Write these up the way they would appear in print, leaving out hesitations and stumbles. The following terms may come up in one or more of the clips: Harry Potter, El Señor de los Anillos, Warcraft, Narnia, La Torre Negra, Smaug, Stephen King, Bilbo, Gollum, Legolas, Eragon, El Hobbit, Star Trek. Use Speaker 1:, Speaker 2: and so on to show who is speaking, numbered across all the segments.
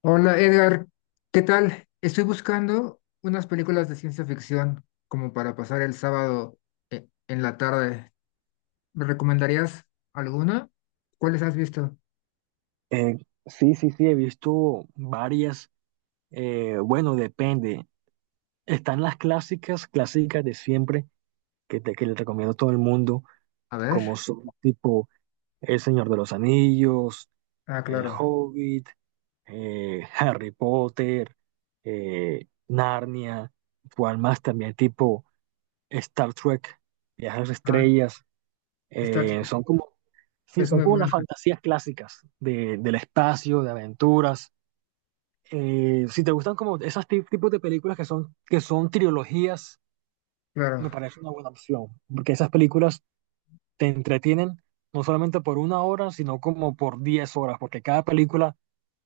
Speaker 1: Hola Edgar, ¿qué tal? Estoy buscando unas películas de ciencia ficción como para pasar el sábado en la tarde. ¿Me recomendarías alguna? ¿Cuáles has visto?
Speaker 2: Eh, sí, sí, sí, he visto varias. Bueno, depende. Están las clásicas, clásicas de siempre, que, que le recomiendo a todo el mundo,
Speaker 1: A
Speaker 2: como
Speaker 1: ver.
Speaker 2: son tipo El Señor de los Anillos,
Speaker 1: Ah,
Speaker 2: El
Speaker 1: claro.
Speaker 2: Hobbit, Harry Potter, Narnia, cual más también tipo Star Trek, Viajes a las
Speaker 1: Ah,
Speaker 2: Estrellas.
Speaker 1: Star Trek
Speaker 2: Son como, sí,
Speaker 1: es
Speaker 2: son
Speaker 1: muy
Speaker 2: como las
Speaker 1: buena,
Speaker 2: fantasías clásicas de, del espacio, de aventuras. Si te gustan como esos tipos de películas que son trilogías,
Speaker 1: claro.
Speaker 2: me parece una buena opción, porque esas películas te entretienen no solamente por una hora, sino como por 10 horas, porque cada película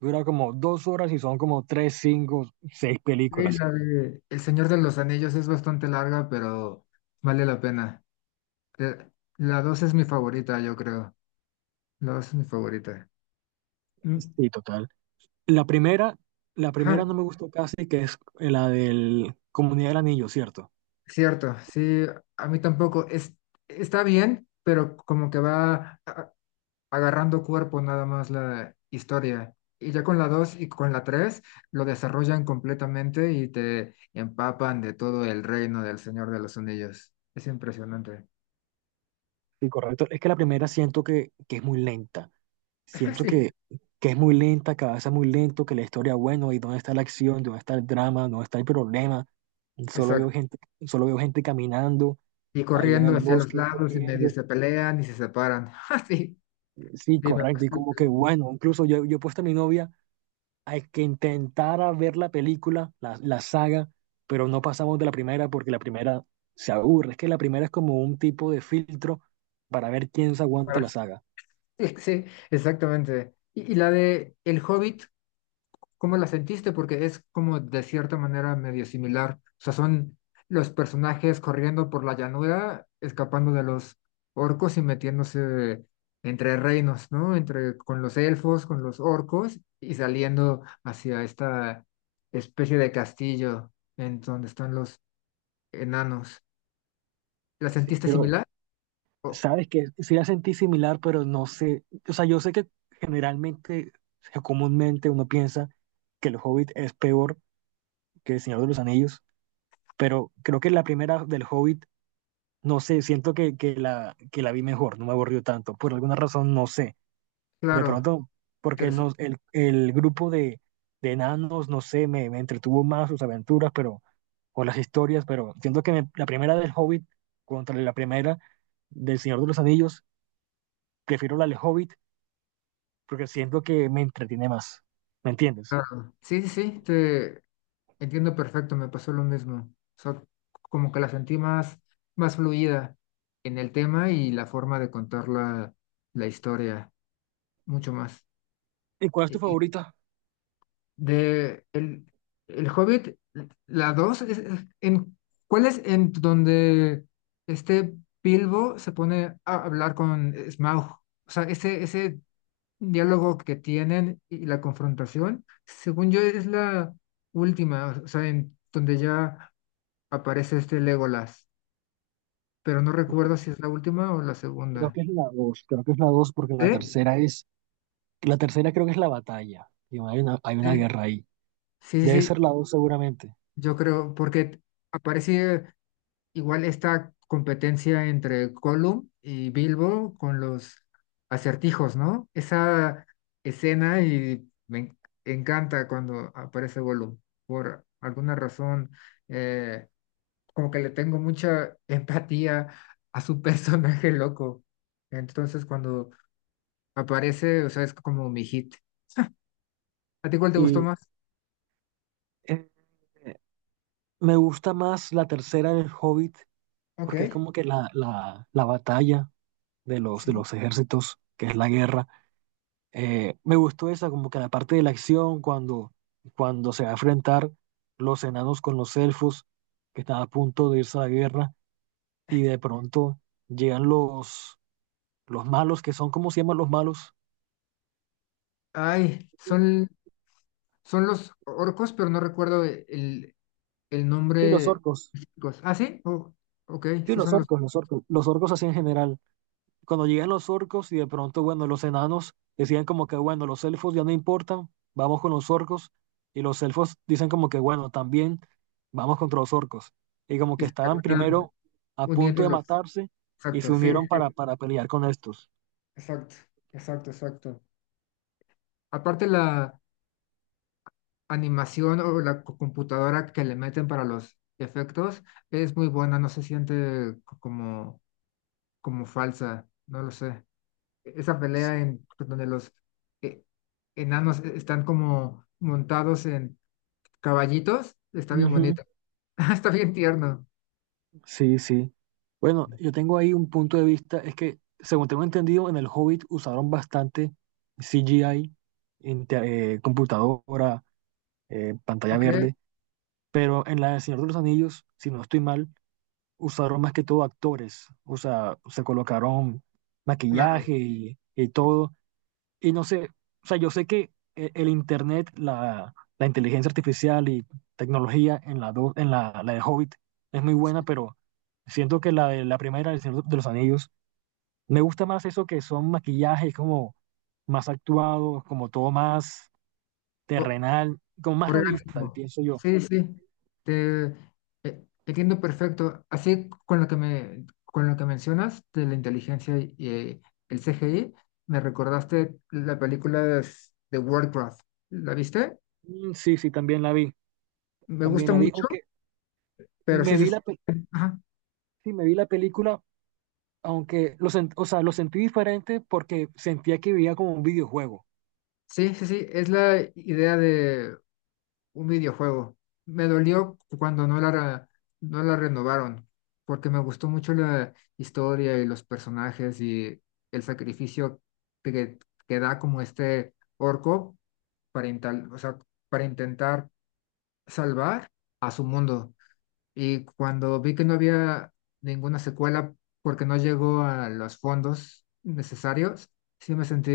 Speaker 2: dura como dos horas y son como tres, cinco, seis
Speaker 1: Sí,
Speaker 2: películas.
Speaker 1: la de El Señor de los Anillos es bastante larga, pero vale la pena. Eh, La 2 es mi favorita, yo creo. La 2 es mi favorita. Mm,
Speaker 2: Sí, total. La primera, la
Speaker 1: ajá.
Speaker 2: primera no me gustó casi, que es la del Comunidad del Anillo, ¿cierto?
Speaker 1: Cierto, sí, a mí tampoco. Es, está bien, pero como que va agarrando cuerpo nada más la historia. Y ya con la 2 y con la 3 lo desarrollan completamente y te empapan de todo el reino del Señor de los Anillos. Es impresionante.
Speaker 2: Sí, correcto. Es que la primera siento que es muy lenta. Siento
Speaker 1: Sí,
Speaker 2: que es muy lenta, que avanza muy lento, que la historia, bueno, ¿y dónde está la acción? ¿Dónde está el drama? ¿Dónde está el problema? Solo veo
Speaker 1: exacto.
Speaker 2: gente, solo veo gente caminando
Speaker 1: Y
Speaker 2: ahí en el
Speaker 1: corriendo hacia los
Speaker 2: bosque y
Speaker 1: lados y medio
Speaker 2: corriendo.
Speaker 1: se pelean y se separan. Ah, sí,
Speaker 2: Sí,
Speaker 1: sí, me
Speaker 2: correcto.
Speaker 1: pasó
Speaker 2: Y
Speaker 1: lo
Speaker 2: como que,
Speaker 1: mismo.
Speaker 2: bueno, incluso yo, yo he puesto a mi novia a que intentara ver la película, la saga, pero no pasamos de la primera porque la primera se aburre. Es que la primera es como un tipo de filtro para ver quién se aguanta
Speaker 1: Para-
Speaker 2: la saga.
Speaker 1: Sí, sí, exactamente. Y la de El Hobbit, ¿cómo la sentiste? Porque es como de cierta manera medio similar. O sea, son los personajes corriendo por la llanura, escapando de los orcos y metiéndose entre reinos, ¿no? Entre con los elfos, con los orcos y saliendo hacia esta especie de castillo en donde están los enanos. ¿La
Speaker 2: Sí,
Speaker 1: sentiste
Speaker 2: pero
Speaker 1: similar? Oh,
Speaker 2: sabes que sí la sentí similar, pero no sé, o sea, yo sé que generalmente, o comúnmente uno piensa que el Hobbit es peor que el Señor de los Anillos, pero creo que la primera del Hobbit, no sé, siento que, que la vi mejor, no me aburrió tanto, por alguna razón, no sé, de
Speaker 1: claro,
Speaker 2: pronto, porque
Speaker 1: interesante.
Speaker 2: no, el grupo de enanos, no sé, me entretuvo más sus aventuras, pero, o las historias, pero siento que la primera del Hobbit contra la primera del Señor de los Anillos, prefiero la del Hobbit porque siento que me entretiene más, ¿me entiendes?
Speaker 1: Claro. Sí, sí, sí, entiendo perfecto, me pasó lo mismo. O sea, como que la sentí más, más fluida en el tema y la forma de contar la historia, mucho más.
Speaker 2: ¿Y cuál es tu
Speaker 1: Y
Speaker 2: favorita?
Speaker 1: de el Hobbit, la 2 ¿cuál es en donde este Bilbo se pone a hablar con Smaug? O sea, ese diálogo que tienen y la confrontación, según yo, es la última, o sea, en donde ya aparece este Legolas, pero no
Speaker 2: Y
Speaker 1: recuerdo
Speaker 2: cre-
Speaker 1: si es la última o la
Speaker 2: Creo
Speaker 1: segunda.
Speaker 2: que es la dos, creo que es la dos, porque la
Speaker 1: ¿Sí?
Speaker 2: tercera es, la tercera creo que es la batalla, y hay una
Speaker 1: Sí,
Speaker 2: guerra ahí.
Speaker 1: sí,
Speaker 2: Debe ser
Speaker 1: sí,
Speaker 2: la dos seguramente.
Speaker 1: yo creo, porque aparece igual esta competencia entre Gollum y Bilbo con los acertijos, ¿no? Esa escena y me encanta cuando aparece Gollum. Por alguna razón, eh, como que le tengo mucha empatía a su personaje loco. Entonces, cuando Me parece, o sea, es como mi hit. ¿A ti cuál te gustó
Speaker 2: Y
Speaker 1: más?
Speaker 2: eh, me gusta más la tercera del Hobbit,
Speaker 1: Ok,
Speaker 2: porque es como que la batalla de
Speaker 1: sí.
Speaker 2: los ejércitos, que es la guerra. Me gustó esa, como que la parte de la acción, cuando, cuando se va a enfrentar los enanos con los elfos, que están a punto de irse a la guerra, y de pronto llegan los malos, que son, ¿cómo se llaman los malos?
Speaker 1: Ay, son los orcos, pero no recuerdo el, el
Speaker 2: Sí, los
Speaker 1: nombre.
Speaker 2: orcos.
Speaker 1: específico. Ah, sí, oh, ok,
Speaker 2: Sí,
Speaker 1: sí
Speaker 2: los
Speaker 1: son los.
Speaker 2: orcos, los orcos. Los orcos así en general. Cuando llegan los orcos y de pronto, bueno, los enanos decían como que, bueno, los elfos ya no importan, vamos con los orcos. Y los elfos dicen como que, bueno, también vamos contra los orcos. Y como
Speaker 1: Y
Speaker 2: que
Speaker 1: se
Speaker 2: estaban
Speaker 1: terminan
Speaker 2: primero a punto
Speaker 1: uniendo
Speaker 2: de
Speaker 1: los.
Speaker 2: matarse y se
Speaker 1: Exacto, sí,
Speaker 2: unieron
Speaker 1: sí,
Speaker 2: para pelear con estos.
Speaker 1: exacto, exacto, exacto. Aparte la animación o la computadora que le meten para los efectos es muy buena, no se siente como falsa, no lo sé. Esa
Speaker 2: S-
Speaker 1: pelea en pues, donde los eh, enanos están como montados en caballitos, está bien
Speaker 2: Ujú.
Speaker 1: bonito. Está bien tierno.
Speaker 2: Sí, sí. Bueno, yo tengo ahí un punto de vista, es que según tengo entendido, en el Hobbit usaron bastante CGI, computadora, pantalla
Speaker 1: Ok,
Speaker 2: verde. Pero en la de Señor de los Anillos, si no estoy mal, usaron más que todo actores, o sea, se colocaron
Speaker 1: claro.
Speaker 2: maquillaje y todo. Y no sé, o sea, yo sé que el internet, la inteligencia artificial y tecnología en en la de Hobbit es muy buena, pero siento que la de la primera, el Señor de los Anillos, me gusta más eso que son maquillajes como más actuados, como todo más
Speaker 1: O-
Speaker 2: terrenal, como más realista,
Speaker 1: Orgánico.
Speaker 2: pienso yo.
Speaker 1: Sí, sí. Te, Entiendo perfecto. Así con lo que mencionas de la inteligencia y, el CGI, me recordaste la película de Warcraft. ¿La viste?
Speaker 2: Sí, sí,
Speaker 1: Me
Speaker 2: también
Speaker 1: gusta
Speaker 2: la vi,
Speaker 1: mucho,
Speaker 2: aunque
Speaker 1: pero
Speaker 2: me
Speaker 1: sí se
Speaker 2: vi
Speaker 1: siente.
Speaker 2: sí, me vi la película, aunque o sea, lo sentí diferente porque sentía que vivía como un videojuego.
Speaker 1: Sí, sí, sí, es la idea de un videojuego. Me dolió cuando no la renovaron, porque me gustó mucho la historia y los personajes y el sacrificio que, que da como este orco o sea, para intentar salvar a su mundo. Y cuando vi que no había ninguna secuela porque no llegó a los fondos necesarios, sí me sentí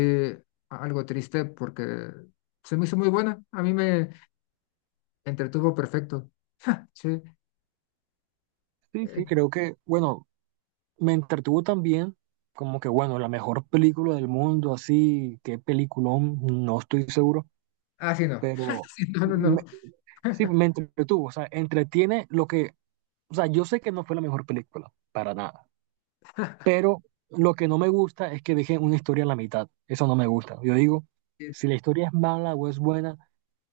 Speaker 1: algo triste porque se me hizo muy buena. A mí me entretuvo perfecto. Sí.
Speaker 2: Sí, sí,
Speaker 1: Eh,
Speaker 2: creo que, bueno, me entretuvo también, como que, bueno, la mejor película del mundo, así, qué peliculón, no estoy seguro,
Speaker 1: ah, sí, no.
Speaker 2: pero
Speaker 1: Sí, no, no,
Speaker 2: me-
Speaker 1: no.
Speaker 2: sí, me entretuvo, o sea, entretiene lo que, o sea, yo sé que no fue la mejor película, para nada, pero lo que no me gusta es que dejé una historia a la mitad, eso no me gusta. Yo digo,
Speaker 1: Sí,
Speaker 2: si la historia es mala o es buena,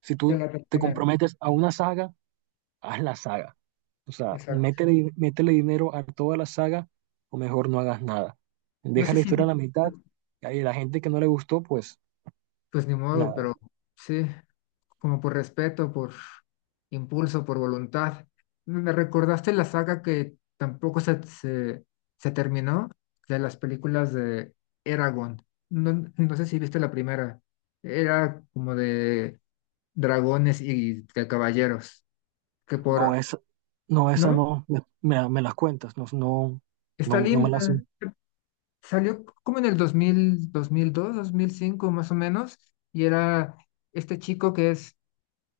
Speaker 2: si
Speaker 1: se
Speaker 2: tú
Speaker 1: la
Speaker 2: te
Speaker 1: terminan.
Speaker 2: comprometes a una saga, haz la saga. O sea,
Speaker 1: Exacto.
Speaker 2: métele, métele dinero a toda la saga o mejor no hagas nada.
Speaker 1: No
Speaker 2: Deja
Speaker 1: sé
Speaker 2: la
Speaker 1: si,
Speaker 2: historia
Speaker 1: vi,
Speaker 2: a la mitad y ahí la gente que no le gustó, pues
Speaker 1: pues ni modo,
Speaker 2: nada.
Speaker 1: pero sí. Como por respeto, por impulso, por voluntad. Me recordaste la saga que tampoco se terminó de las películas de Eragon. No, no sé si viste la primera. Era como de dragones y de caballeros, que
Speaker 2: No,
Speaker 1: por,
Speaker 2: esa no, esa
Speaker 1: ¿no?
Speaker 2: no, me las cuentas, no, no,
Speaker 1: Está
Speaker 2: no, no me las...
Speaker 1: linda. Salió como en el 2005 más o menos, y era este chico que es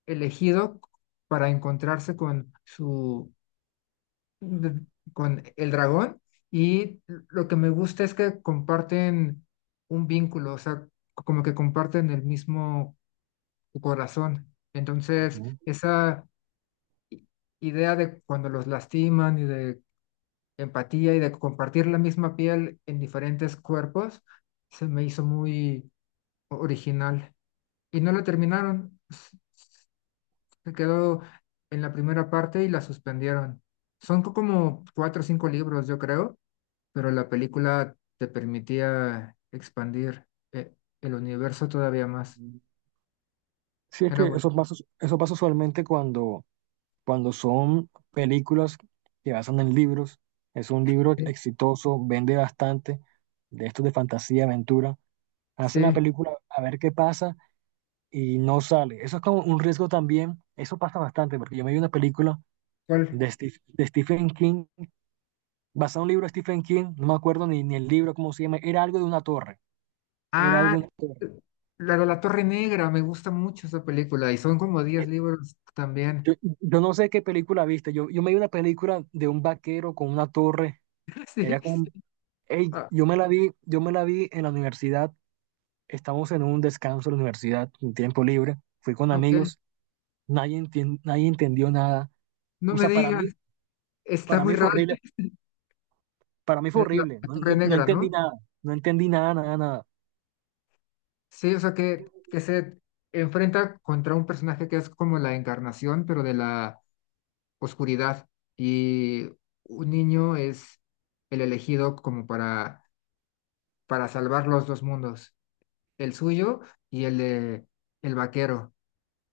Speaker 1: elegido para encontrarse con de- con el dragón y lo que me gusta es que comparten un vínculo, o sea, como que comparten el mismo corazón. Entonces,
Speaker 2: Ujú.
Speaker 1: esa i- idea de cuando los lastiman y de empatía y de compartir la misma piel en diferentes cuerpos, se me hizo muy original. Y no la terminaron, se quedó en la primera parte y la suspendieron. Son como cuatro o cinco libros, yo creo, pero la película te permitía expandir eh, el universo todavía más.
Speaker 2: Sí, es
Speaker 1: Era
Speaker 2: que
Speaker 1: bueno.
Speaker 2: eso pasa usualmente cuando, cuando son películas que basan en libros. Es un libro
Speaker 1: Sí,
Speaker 2: exitoso, vende bastante, de estos de fantasía, aventura. Hace una
Speaker 1: sí.
Speaker 2: película a ver qué pasa y no sale. Eso es como un riesgo también. Eso pasa bastante, porque yo me vi una película
Speaker 1: ¿Cuál?
Speaker 2: de, de Stephen King, basada en un libro de Stephen King, no me acuerdo ni el libro, cómo se llama, era algo de una torre, era
Speaker 1: Ah,
Speaker 2: algo de una torre.
Speaker 1: la de la Torre Negra, me gusta mucho esa película y son como 10
Speaker 2: Eh,
Speaker 1: libros también.
Speaker 2: Yo, yo no sé qué película viste, yo me vi una película de un vaquero con una torre,
Speaker 1: Sí,
Speaker 2: era como,
Speaker 1: sí.
Speaker 2: ey,
Speaker 1: Ah,
Speaker 2: yo me la vi, yo me la vi en la universidad, estamos en un descanso en la universidad, un tiempo libre, fui con
Speaker 1: ok.
Speaker 2: amigos, nadie entendió nada,
Speaker 1: No
Speaker 2: o
Speaker 1: me
Speaker 2: sea, para
Speaker 1: digas,
Speaker 2: mí.
Speaker 1: está
Speaker 2: Para
Speaker 1: muy
Speaker 2: mí fue
Speaker 1: raro.
Speaker 2: horrible, para mí fue
Speaker 1: Es la,
Speaker 2: horrible,
Speaker 1: la Torre
Speaker 2: no
Speaker 1: Negra,
Speaker 2: entendí
Speaker 1: ¿no?
Speaker 2: nada, no entendí nada, nada, nada.
Speaker 1: Sí, o sea que se enfrenta contra un personaje que es como la encarnación, pero de la oscuridad y un niño es el elegido como para, salvar los dos mundos, el suyo y el de el vaquero.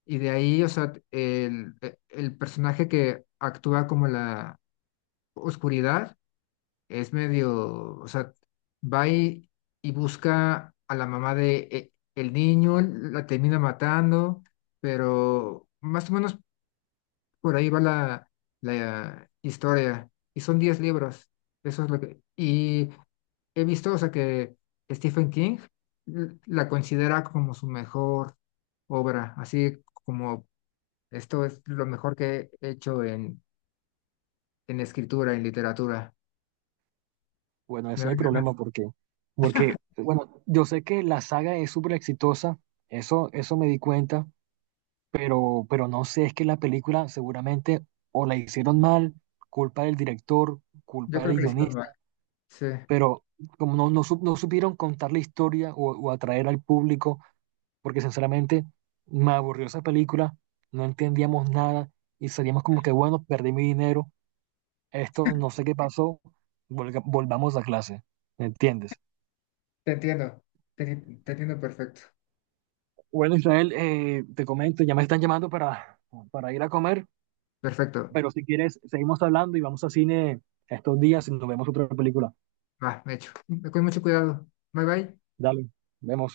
Speaker 1: Y de ahí, o sea, el personaje que actúa como la oscuridad es medio, o sea, va y busca a la mamá de el niño, la termina matando, pero más o menos por ahí va la historia. Y son 10 libros. Eso es lo que... Y he visto, o sea, que Stephen King la considera como su mejor obra, así como esto es lo mejor que he hecho en, escritura, en literatura.
Speaker 2: Bueno,
Speaker 1: Me
Speaker 2: ese es el
Speaker 1: dan ganas.
Speaker 2: problema porque, porque, bueno, yo sé que la saga es súper exitosa, eso me di cuenta, pero no sé, es que la película seguramente o la hicieron mal, culpa del director,
Speaker 1: Yo
Speaker 2: culpa
Speaker 1: creo
Speaker 2: del
Speaker 1: que le hicieron mal.
Speaker 2: guionista,
Speaker 1: Sí,
Speaker 2: pero como no supieron contar la historia o atraer al público, porque sinceramente me aburrió esa película, no entendíamos nada y salíamos como que, bueno, perdí mi dinero, esto no sé qué pasó, volvamos a clase, ¿me entiendes?
Speaker 1: te entiendo. Te entiendo perfecto.
Speaker 2: Bueno, Israel, te comento, ya me están llamando para ir a comer,
Speaker 1: Perfecto.
Speaker 2: pero si quieres, seguimos hablando y vamos a cine estos días y nos vemos otra película.
Speaker 1: Va, hecho. Con mucho cuidado. Bye bye.
Speaker 2: Dale, vemos.